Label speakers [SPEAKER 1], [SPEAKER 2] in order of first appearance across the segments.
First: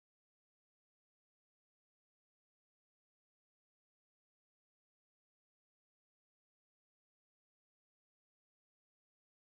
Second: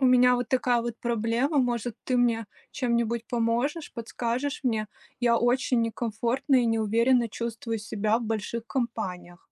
[SPEAKER 1] У меня вот такая вот проблема. Может, ты мне чем-нибудь поможешь, подскажешь мне? Я очень некомфортно и неуверенно чувствую себя в больших компаниях.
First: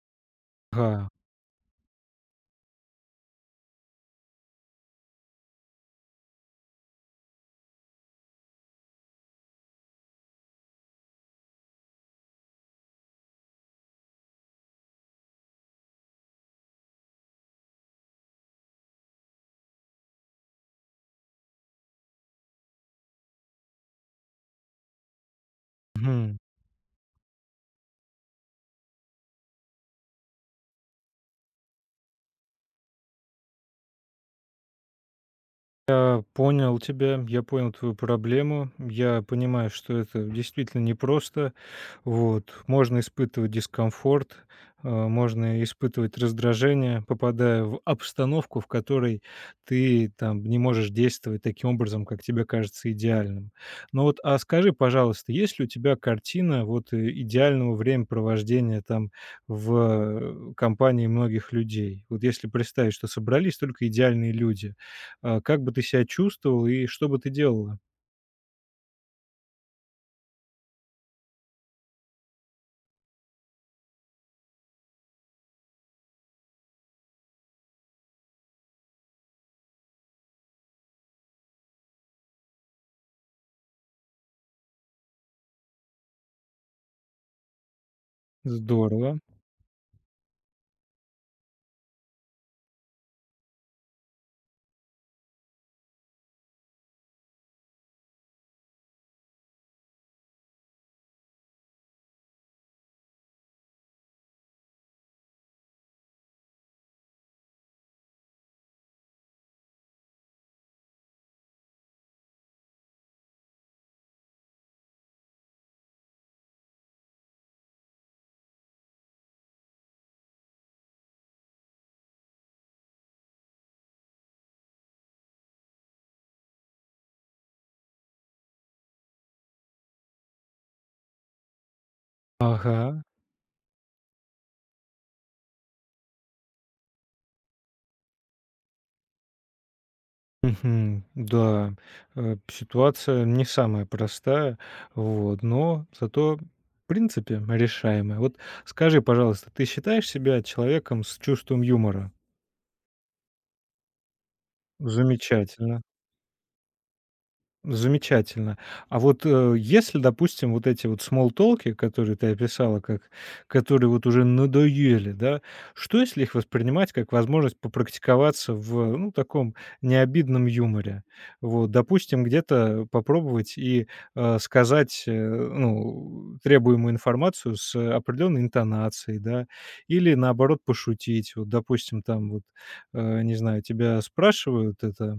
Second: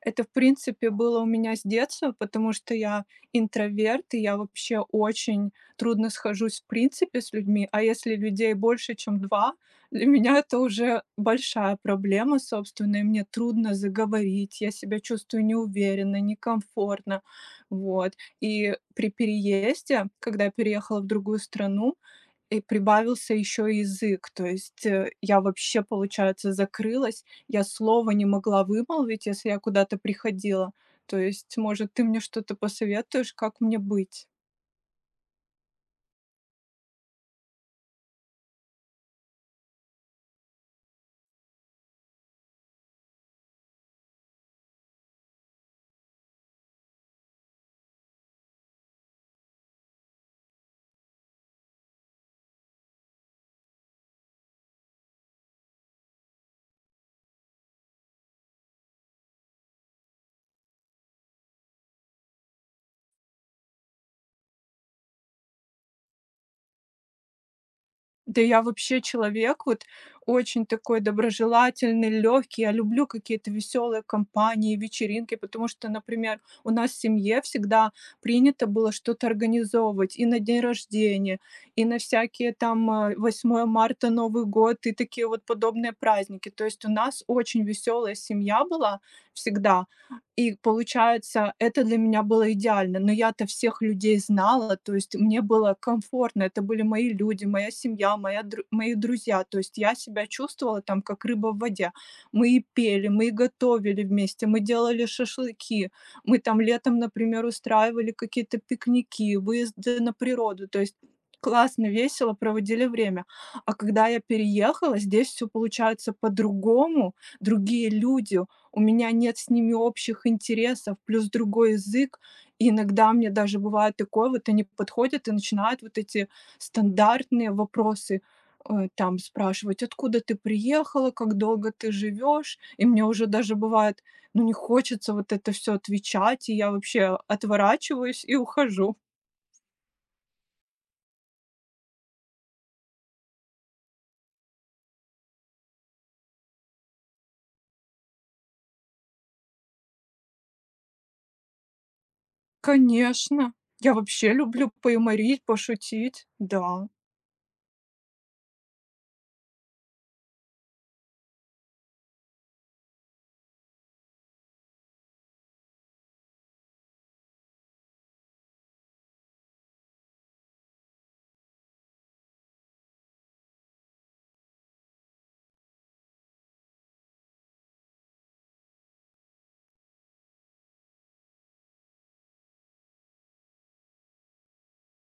[SPEAKER 1] Это, в принципе,
[SPEAKER 2] Ага,
[SPEAKER 1] было у меня с детства, потому что я интроверт, и я вообще очень трудно схожусь в принципе с людьми. А если людей больше, чем два, для меня это уже большая проблема, собственно, и мне трудно заговорить, я себя чувствую неуверенно, некомфортно. Вот. И при переезде, когда я переехала в другую страну, и прибавился еще язык. То есть, я вообще,
[SPEAKER 2] мгм.
[SPEAKER 1] получается, закрылась. Я слова не могла вымолвить, если я куда-то приходила. То есть, может, ты мне что-то посоветуешь, как мне быть?
[SPEAKER 2] Я понял тебя, я понял твою проблему. Я понимаю, что это действительно непросто. Вот. Можно испытывать дискомфорт, можно испытывать раздражение, попадая в обстановку, в которой ты там не можешь действовать таким образом, как тебе кажется идеальным. Но вот, а скажи, пожалуйста, есть ли у тебя картина вот идеального времяпровождения там в компании многих людей? Вот если представить, что собрались только идеальные люди, как бы ты себя чувствовал и что бы ты делала?
[SPEAKER 1] Да я вообще человек вот очень такой доброжелательный, легкий. Я люблю какие-то веселые компании, вечеринки, потому что, например, у нас в семье всегда принято было что-то организовывать и на день рождения, и на всякие там 8 марта, Новый год и такие вот подобные праздники. То есть у нас очень веселая семья была
[SPEAKER 2] Здорово.
[SPEAKER 1] всегда. И получается, это для меня было идеально. Но я-то всех людей знала, то есть мне было комфортно. Это были мои люди, моя семья, моя, мои друзья. То есть я себя чувствовала там как рыба в воде. Мы и пели, мы и готовили вместе, мы делали шашлыки, мы там летом, например, устраивали какие-то пикники, выезды на природу. То есть классно, весело проводили время. А когда я переехала, здесь все получается по-другому, другие люди, у меня нет с ними общих интересов, плюс другой язык. И иногда мне даже бывает такое, вот они подходят и начинают вот эти стандартные вопросы там спрашивать, откуда ты приехала, как долго ты живешь. И
[SPEAKER 2] Ага.
[SPEAKER 1] мне уже даже бывает, ну не хочется вот это все отвечать, и я вообще отворачиваюсь и ухожу.
[SPEAKER 2] Мгм. Да, ситуация не самая простая, вот, но зато, в принципе, решаемая. Вот скажи, пожалуйста, ты считаешь себя человеком с чувством юмора?
[SPEAKER 1] Конечно, я вообще люблю поюморить,
[SPEAKER 2] Замечательно.
[SPEAKER 1] пошутить, да.
[SPEAKER 2] Замечательно. А вот, если, допустим, вот эти вот смолтолки, которые ты описала, как которые вот уже надоели, да, что если их воспринимать как возможность попрактиковаться в, ну, таком необидном юморе? Вот, допустим, где-то попробовать и, сказать, ну, требуемую информацию с определенной интонацией, да, или наоборот пошутить. Вот, допустим, там вот, не знаю, тебя спрашивают это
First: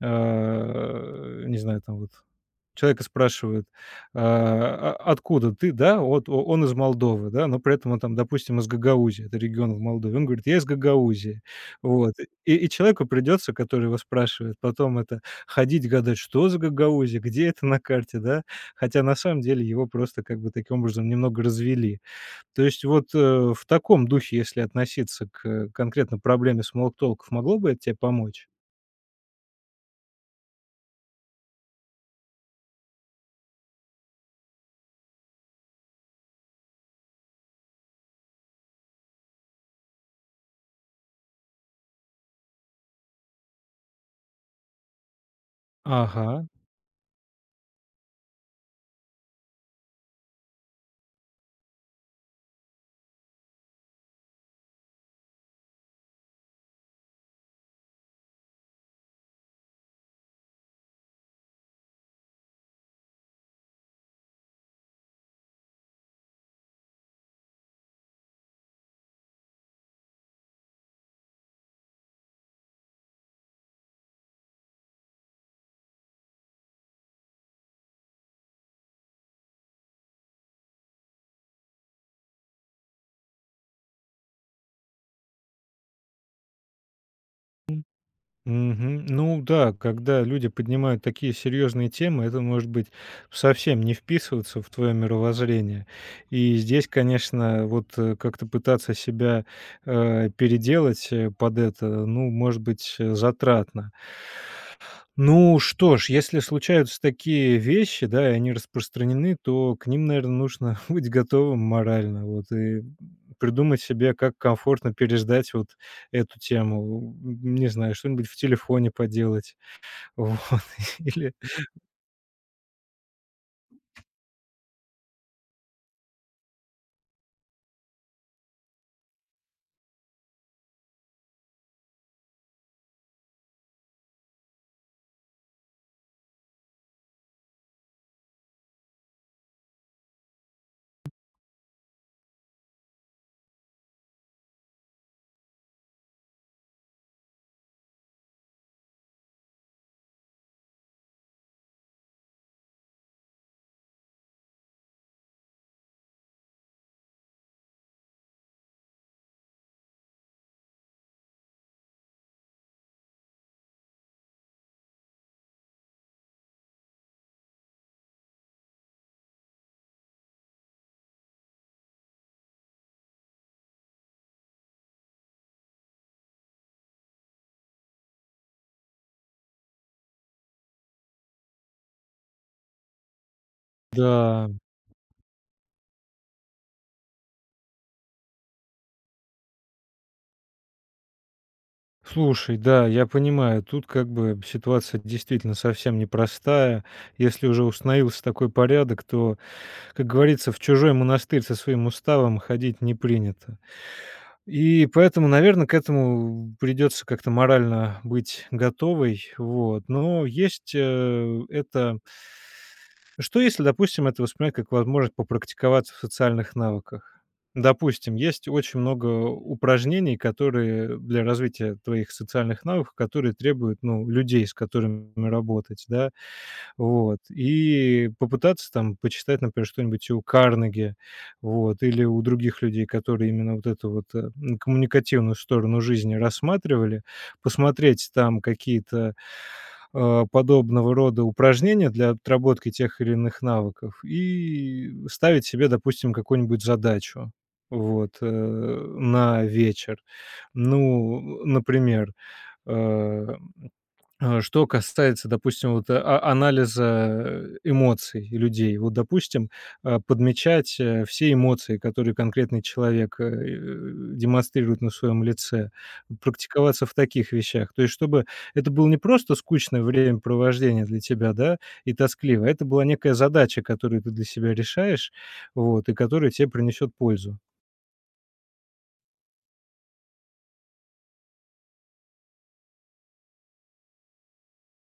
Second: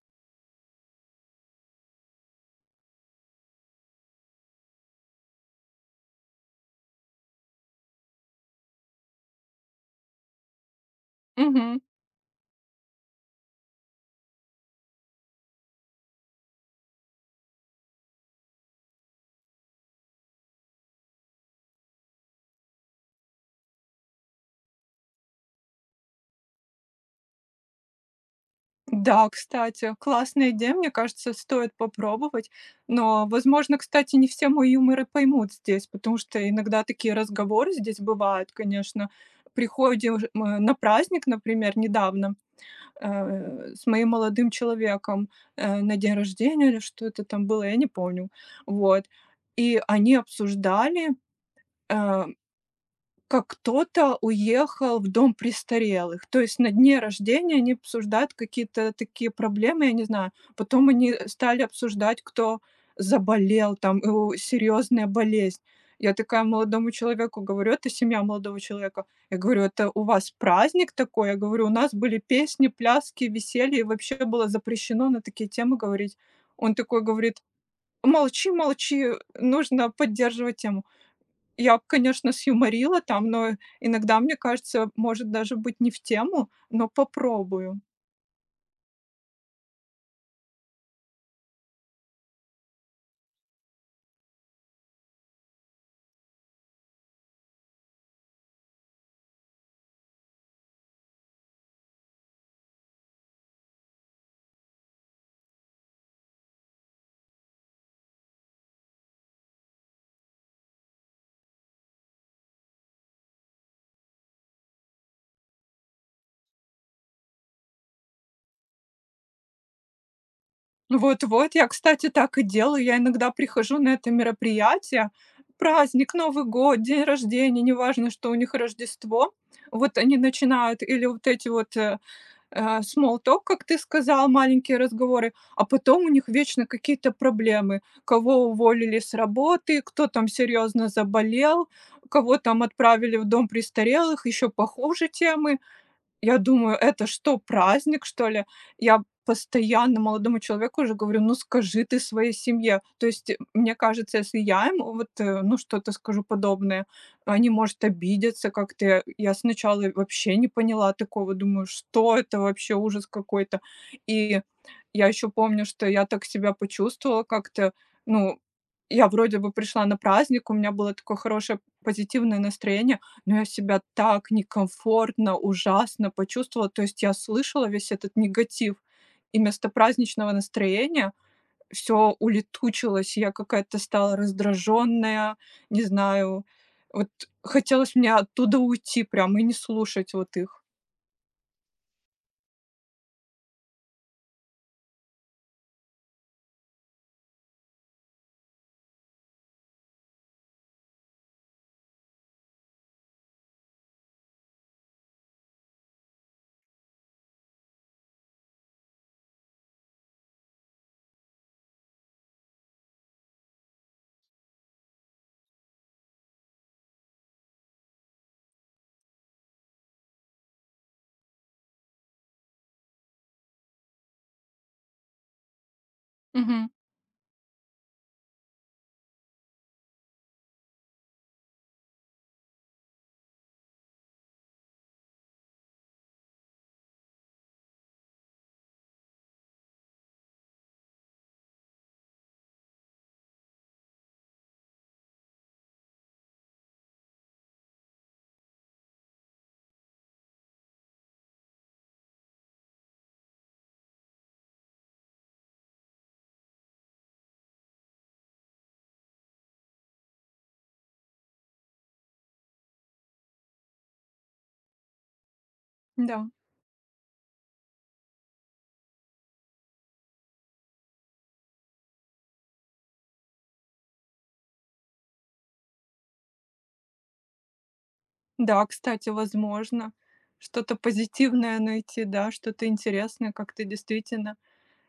[SPEAKER 2] Не знаю, там вот человека спрашивают: "А, а откуда ты?" Да, вот о он из Молдовы, да, но при этом он там, допустим, из Гагаузии, это регион в Молдове. Он говорит: "Я из Гагаузии".
[SPEAKER 1] Мгм.
[SPEAKER 2] Вот. И человеку придется, который его спрашивает, потом это ходить гадать, что за Гагаузия, где это на карте, да. Хотя на самом деле его просто как бы таким образом немного развели. То есть вот, в таком духе, если относиться к конкретно проблеме смоллтолков, могло бы это те помочь?
[SPEAKER 1] Да, кстати, классная идея, мне кажется, стоит попробовать. Но, возможно, кстати, не все мои юморы поймут здесь, потому что иногда такие разговоры здесь бывают, конечно. Приходишь на праздник, например, недавно с моим молодым человеком на день
[SPEAKER 2] Ага.
[SPEAKER 1] рождения или что это там было, я не помню. Вот. И они обсуждали э, как кто-то уехал в дом престарелых. То есть на дне рождения они обсуждают какие-то такие проблемы, я не знаю. Потом они стали обсуждать, кто заболел, там, у серьезная болезнь. Я такая молодому человеку говорю, это семья молодого человека. Я говорю, это у вас праздник такой? Я говорю, у нас были песни, пляски, веселье, и вообще было запрещено на такие темы говорить. Он такой говорит, молчи, молчи, нужно поддерживать тему. Я, конечно, сюморила там, но иногда, мне кажется, может даже быть не в тему, но попробую.
[SPEAKER 2] Мгм. Ну да, когда люди поднимают такие серьезные темы, это может быть совсем не вписываться в твое мировоззрение. И здесь, конечно, вот как-то пытаться себя переделать под это, ну, может быть, затратно. Ну что ж, если случаются такие вещи, да, и они распространены, то к ним, наверное, нужно быть готовым морально, вот, и придумать себе, как комфортно переждать вот эту тему. Не знаю, что-нибудь в телефоне поделать, вот, или...
[SPEAKER 1] Вот-вот, я, кстати, так и делаю. Я иногда прихожу на это мероприятие, праздник, Новый год, день рождения, неважно, что у них Рождество. Вот они начинают или вот эти вот, small talk, как ты сказал, маленькие разговоры, а потом у них вечно какие-то проблемы. Кого уволили с работы, кто там серьезно заболел, кого там отправили в дом престарелых, еще похуже темы. Я думаю, это что, праздник, что ли? Я постоянно молодому человеку уже говорю: «Ну, скажи ты своей семье». То есть, мне кажется, если я им вот, ну, что-то скажу подобное, они, может, обидятся как-то. Я сначала и вообще не поняла такого, думаю: «Что это вообще? Ужас какой-то». И я еще помню, что я так себя почувствовала как-то. Ну, я вроде бы пришла на праздник, у меня было такое хорошее позитивное настроение, но я себя так некомфортно, ужасно почувствовала. То есть я слышала весь этот негатив, и вместо праздничного настроения все улетучилось. Я какая-то стала
[SPEAKER 2] Да,
[SPEAKER 1] раздраженная, не знаю. Вот хотелось мне оттуда уйти прям и не слушать вот их.
[SPEAKER 2] слушай, да, я понимаю, тут как бы ситуация действительно совсем непростая. Если уже установился такой порядок, то, как говорится, в чужой монастырь со своим уставом ходить не принято. И поэтому, наверное, к этому придется как-то морально быть готовой. Вот. Но есть, это. Что если, допустим, это воспринимать как возможность попрактиковаться в социальных навыках? Допустим, есть очень много упражнений, которые для развития твоих социальных навыков, которые требуют, ну, людей, с которыми работать, да.
[SPEAKER 1] Мгм.
[SPEAKER 2] Вот. И попытаться там почитать, например, что-нибудь у Карнеги, вот, или у других людей, которые именно вот эту вот коммуникативную сторону жизни рассматривали, посмотреть там какие-то подобного рода упражнения для отработки тех или иных навыков и ставить себе, допустим, какую-нибудь задачу вот, на вечер. Ну, например, э, что касается, допустим, вот, а- анализа эмоций людей. Вот, допустим, подмечать, все эмоции, которые конкретный человек, демонстрирует на своем лице.
[SPEAKER 1] Да,
[SPEAKER 2] Практиковаться в таких вещах. То есть чтобы это было не просто скучное времяпровождение для тебя, да, и тоскливо. Это была некая задача, которую ты для себя решаешь, вот, и которая тебе принесет пользу.
[SPEAKER 1] да, кстати, возможно, что-то позитивное найти, да, что-то интересное, как-то действительно.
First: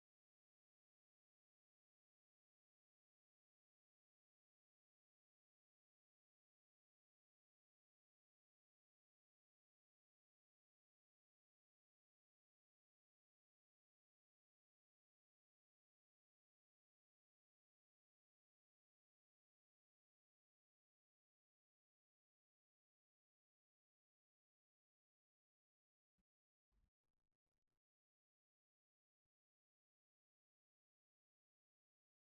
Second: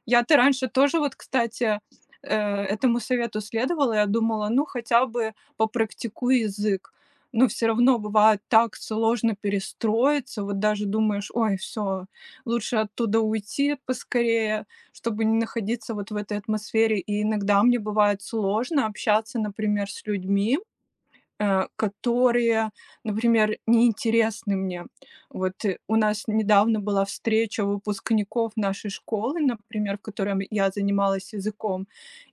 [SPEAKER 1] Я-то раньше тоже вот, кстати, э, этому совету следовала. Я думала, ну, хотя бы попрактикуй язык. Но все равно бывает так сложно перестроиться. Вот даже думаешь: «Ой, все, лучше оттуда уйти поскорее, чтобы не находиться вот в этой атмосфере». И иногда мне бывает сложно общаться, например, с людьми которые, например, неинтересны мне. Вот, у нас недавно была встреча выпускников нашей школы, например, в которой я занималась языком,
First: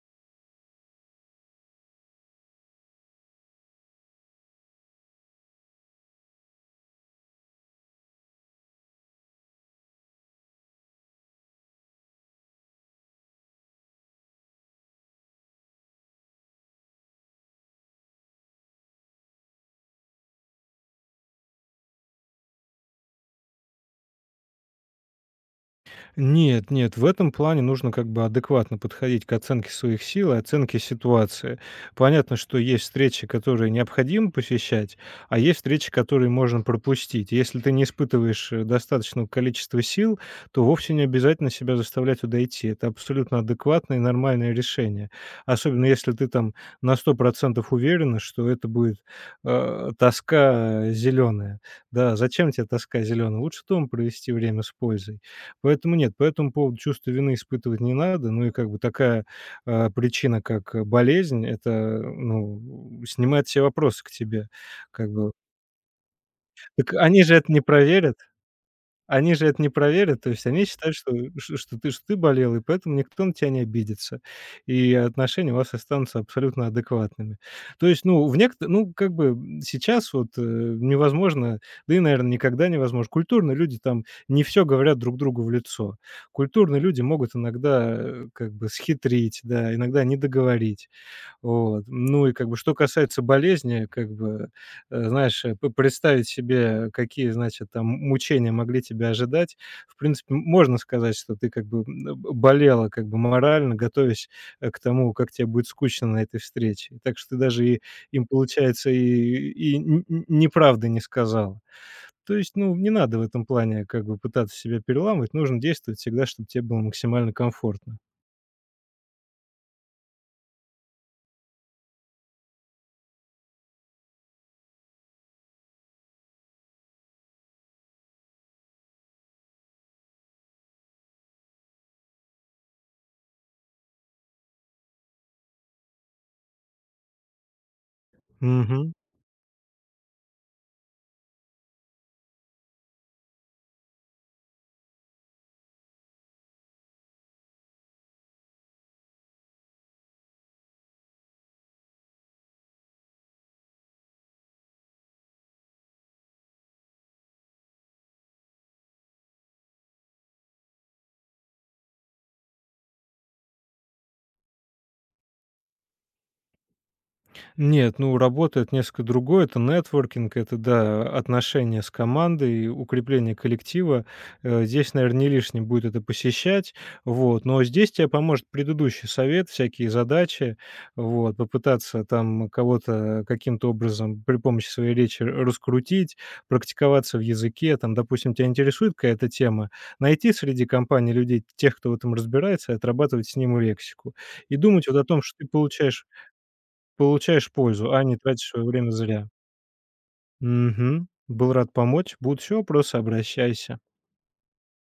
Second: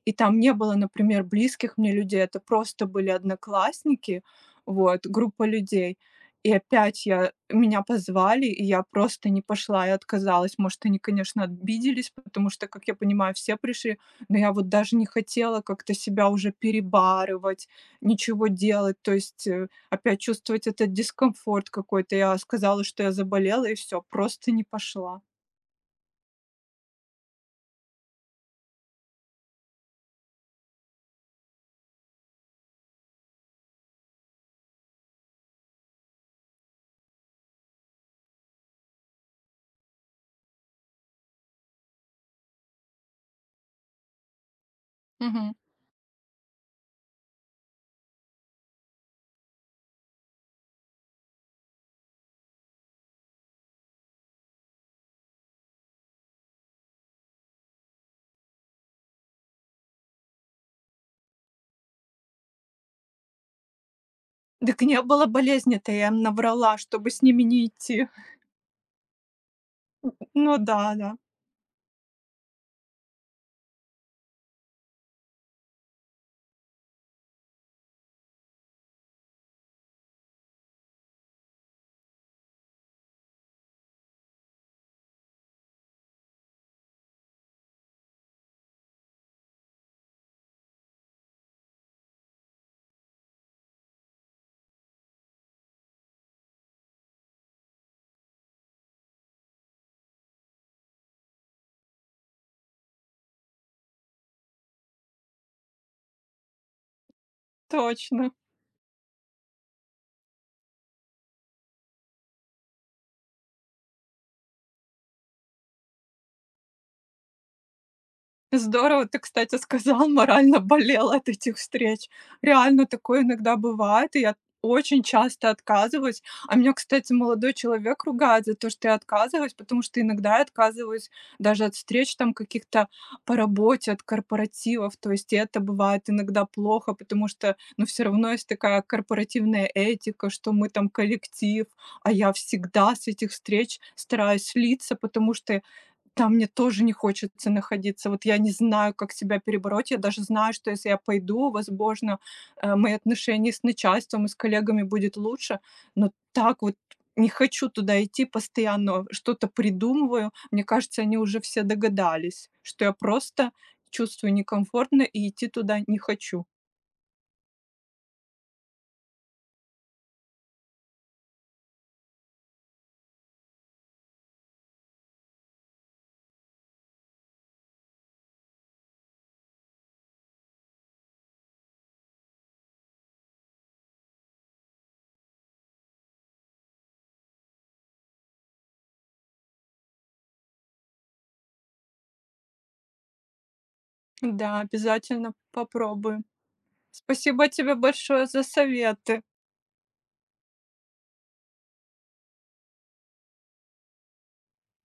[SPEAKER 1] и там не было, например, близких мне людей. Это просто были одноклассники, вот, группа людей. И опять я меня позвали, и я просто не пошла и отказалась. Может, они, конечно, обиделись, потому что, как я понимаю, все пришли, но я вот даже не хотела как-то себя уже перебарывать, ничего делать, то есть, опять чувствовать этот дискомфорт какой-то. Я сказала, что я заболела, и все, просто не пошла.
[SPEAKER 2] Нет, нет, в этом плане нужно как бы адекватно подходить к оценке своих сил и оценке ситуации. Понятно, что есть встречи, которые необходимо посещать, а есть встречи, которые можно пропустить. Если ты не испытываешь достаточного количества сил, то вовсе не обязательно себя заставлять туда идти. Это абсолютно адекватное и нормальное решение.
[SPEAKER 1] Мгм.
[SPEAKER 2] Особенно если ты там на 100% уверена, что это будет тоска зеленая. Да, зачем тебе тоска зеленая? Лучше дома провести время с пользой. Поэтому нет, по этому поводу чувство вины испытывать не надо. Ну и как бы такая, причина, как, болезнь, это, ну, снимает все вопросы к тебе.
[SPEAKER 1] Дак не
[SPEAKER 2] Как
[SPEAKER 1] было
[SPEAKER 2] бы
[SPEAKER 1] болезни-то, я им наврала,
[SPEAKER 2] так
[SPEAKER 1] чтобы с
[SPEAKER 2] они же
[SPEAKER 1] ними
[SPEAKER 2] это не
[SPEAKER 1] не идти.
[SPEAKER 2] проверят. Они же это не проверят, то есть
[SPEAKER 1] Ну
[SPEAKER 2] они
[SPEAKER 1] да,
[SPEAKER 2] считают, что
[SPEAKER 1] да,
[SPEAKER 2] ш что ты болел, и поэтому никто на тебя не обидится, и отношения у вас останутся абсолютно адекватными. То есть, ну, в некотор ну, как бы, сейчас вот, невозможно, да и, наверное никогда невозможно. Культурные люди там не все говорят друг другу в лицо. Культурные люди могут иногда, как бы схитрить, да, иногда не договорить. Вот. Ну и как бы что касается болезни, как бы, знаешь, п представить себе, какие, значит, там мучения могли тебя ожидать. В принципе, можно сказать, что ты как бы, б болела как бы морально, готовясь, к тому, как тебе будет скучно на этой встрече. Так что ты даже и им,
[SPEAKER 1] точно.
[SPEAKER 2] получается, и н н неправды не сказала. То есть, ну, не надо в этом плане как бы пытаться себя переламывать, нужно действовать всегда, чтобы тебе было максимально комфортно.
[SPEAKER 1] Здорово ты, кстати, сказал, морально болела от этих встреч. Реально такое иногда бывает, и я очень часто отказываюсь. А меня, кстати, молодой человек ругает за то, что я отказываюсь, потому что иногда я отказываюсь даже от встреч там каких-то по работе, от корпоративов. То есть и это бывает иногда плохо, потому что, ну, все равно есть такая
[SPEAKER 2] Мгм.
[SPEAKER 1] корпоративная этика, что мы там коллектив, а я всегда с этих встреч стараюсь слиться, потому что там мне тоже не хочется находиться. Вот я не знаю, как себя перебороть. Я даже знаю, что если я пойду, возможно, мои отношения с начальством и с коллегами будет лучше. Но так вот не хочу туда идти, постоянно что-то придумываю. Мне кажется, они уже все догадались, что я просто чувствую некомфортно и идти туда не хочу.
[SPEAKER 2] Нет, ну, работа- это несколько другое. Это нетворкинг, это, да, отношения с командой, укрепление коллектива. Здесь, наверное, не лишним будет это посещать. Вот, но здесь тебе поможет предыдущий совет, всякие задачи. Вот, попытаться там кого-то каким-то образом при помощи своей речи раскрутить, практиковаться в языке. Там, допустим, тебя интересует какая-то тема, найти среди компаний людей, тех, кто в этом разбирается, и отрабатывать с ним лексику. И
[SPEAKER 1] Да,
[SPEAKER 2] думать вот о том,
[SPEAKER 1] обязательно
[SPEAKER 2] что ты получаешь.
[SPEAKER 1] попробую. Спасибо
[SPEAKER 2] Получаешь
[SPEAKER 1] тебе
[SPEAKER 2] пользу, а не
[SPEAKER 1] большое за
[SPEAKER 2] тратишь свое время
[SPEAKER 1] советы.
[SPEAKER 2] зря. Мгм. Был рад помочь. Будут еще вопросы- обращайся.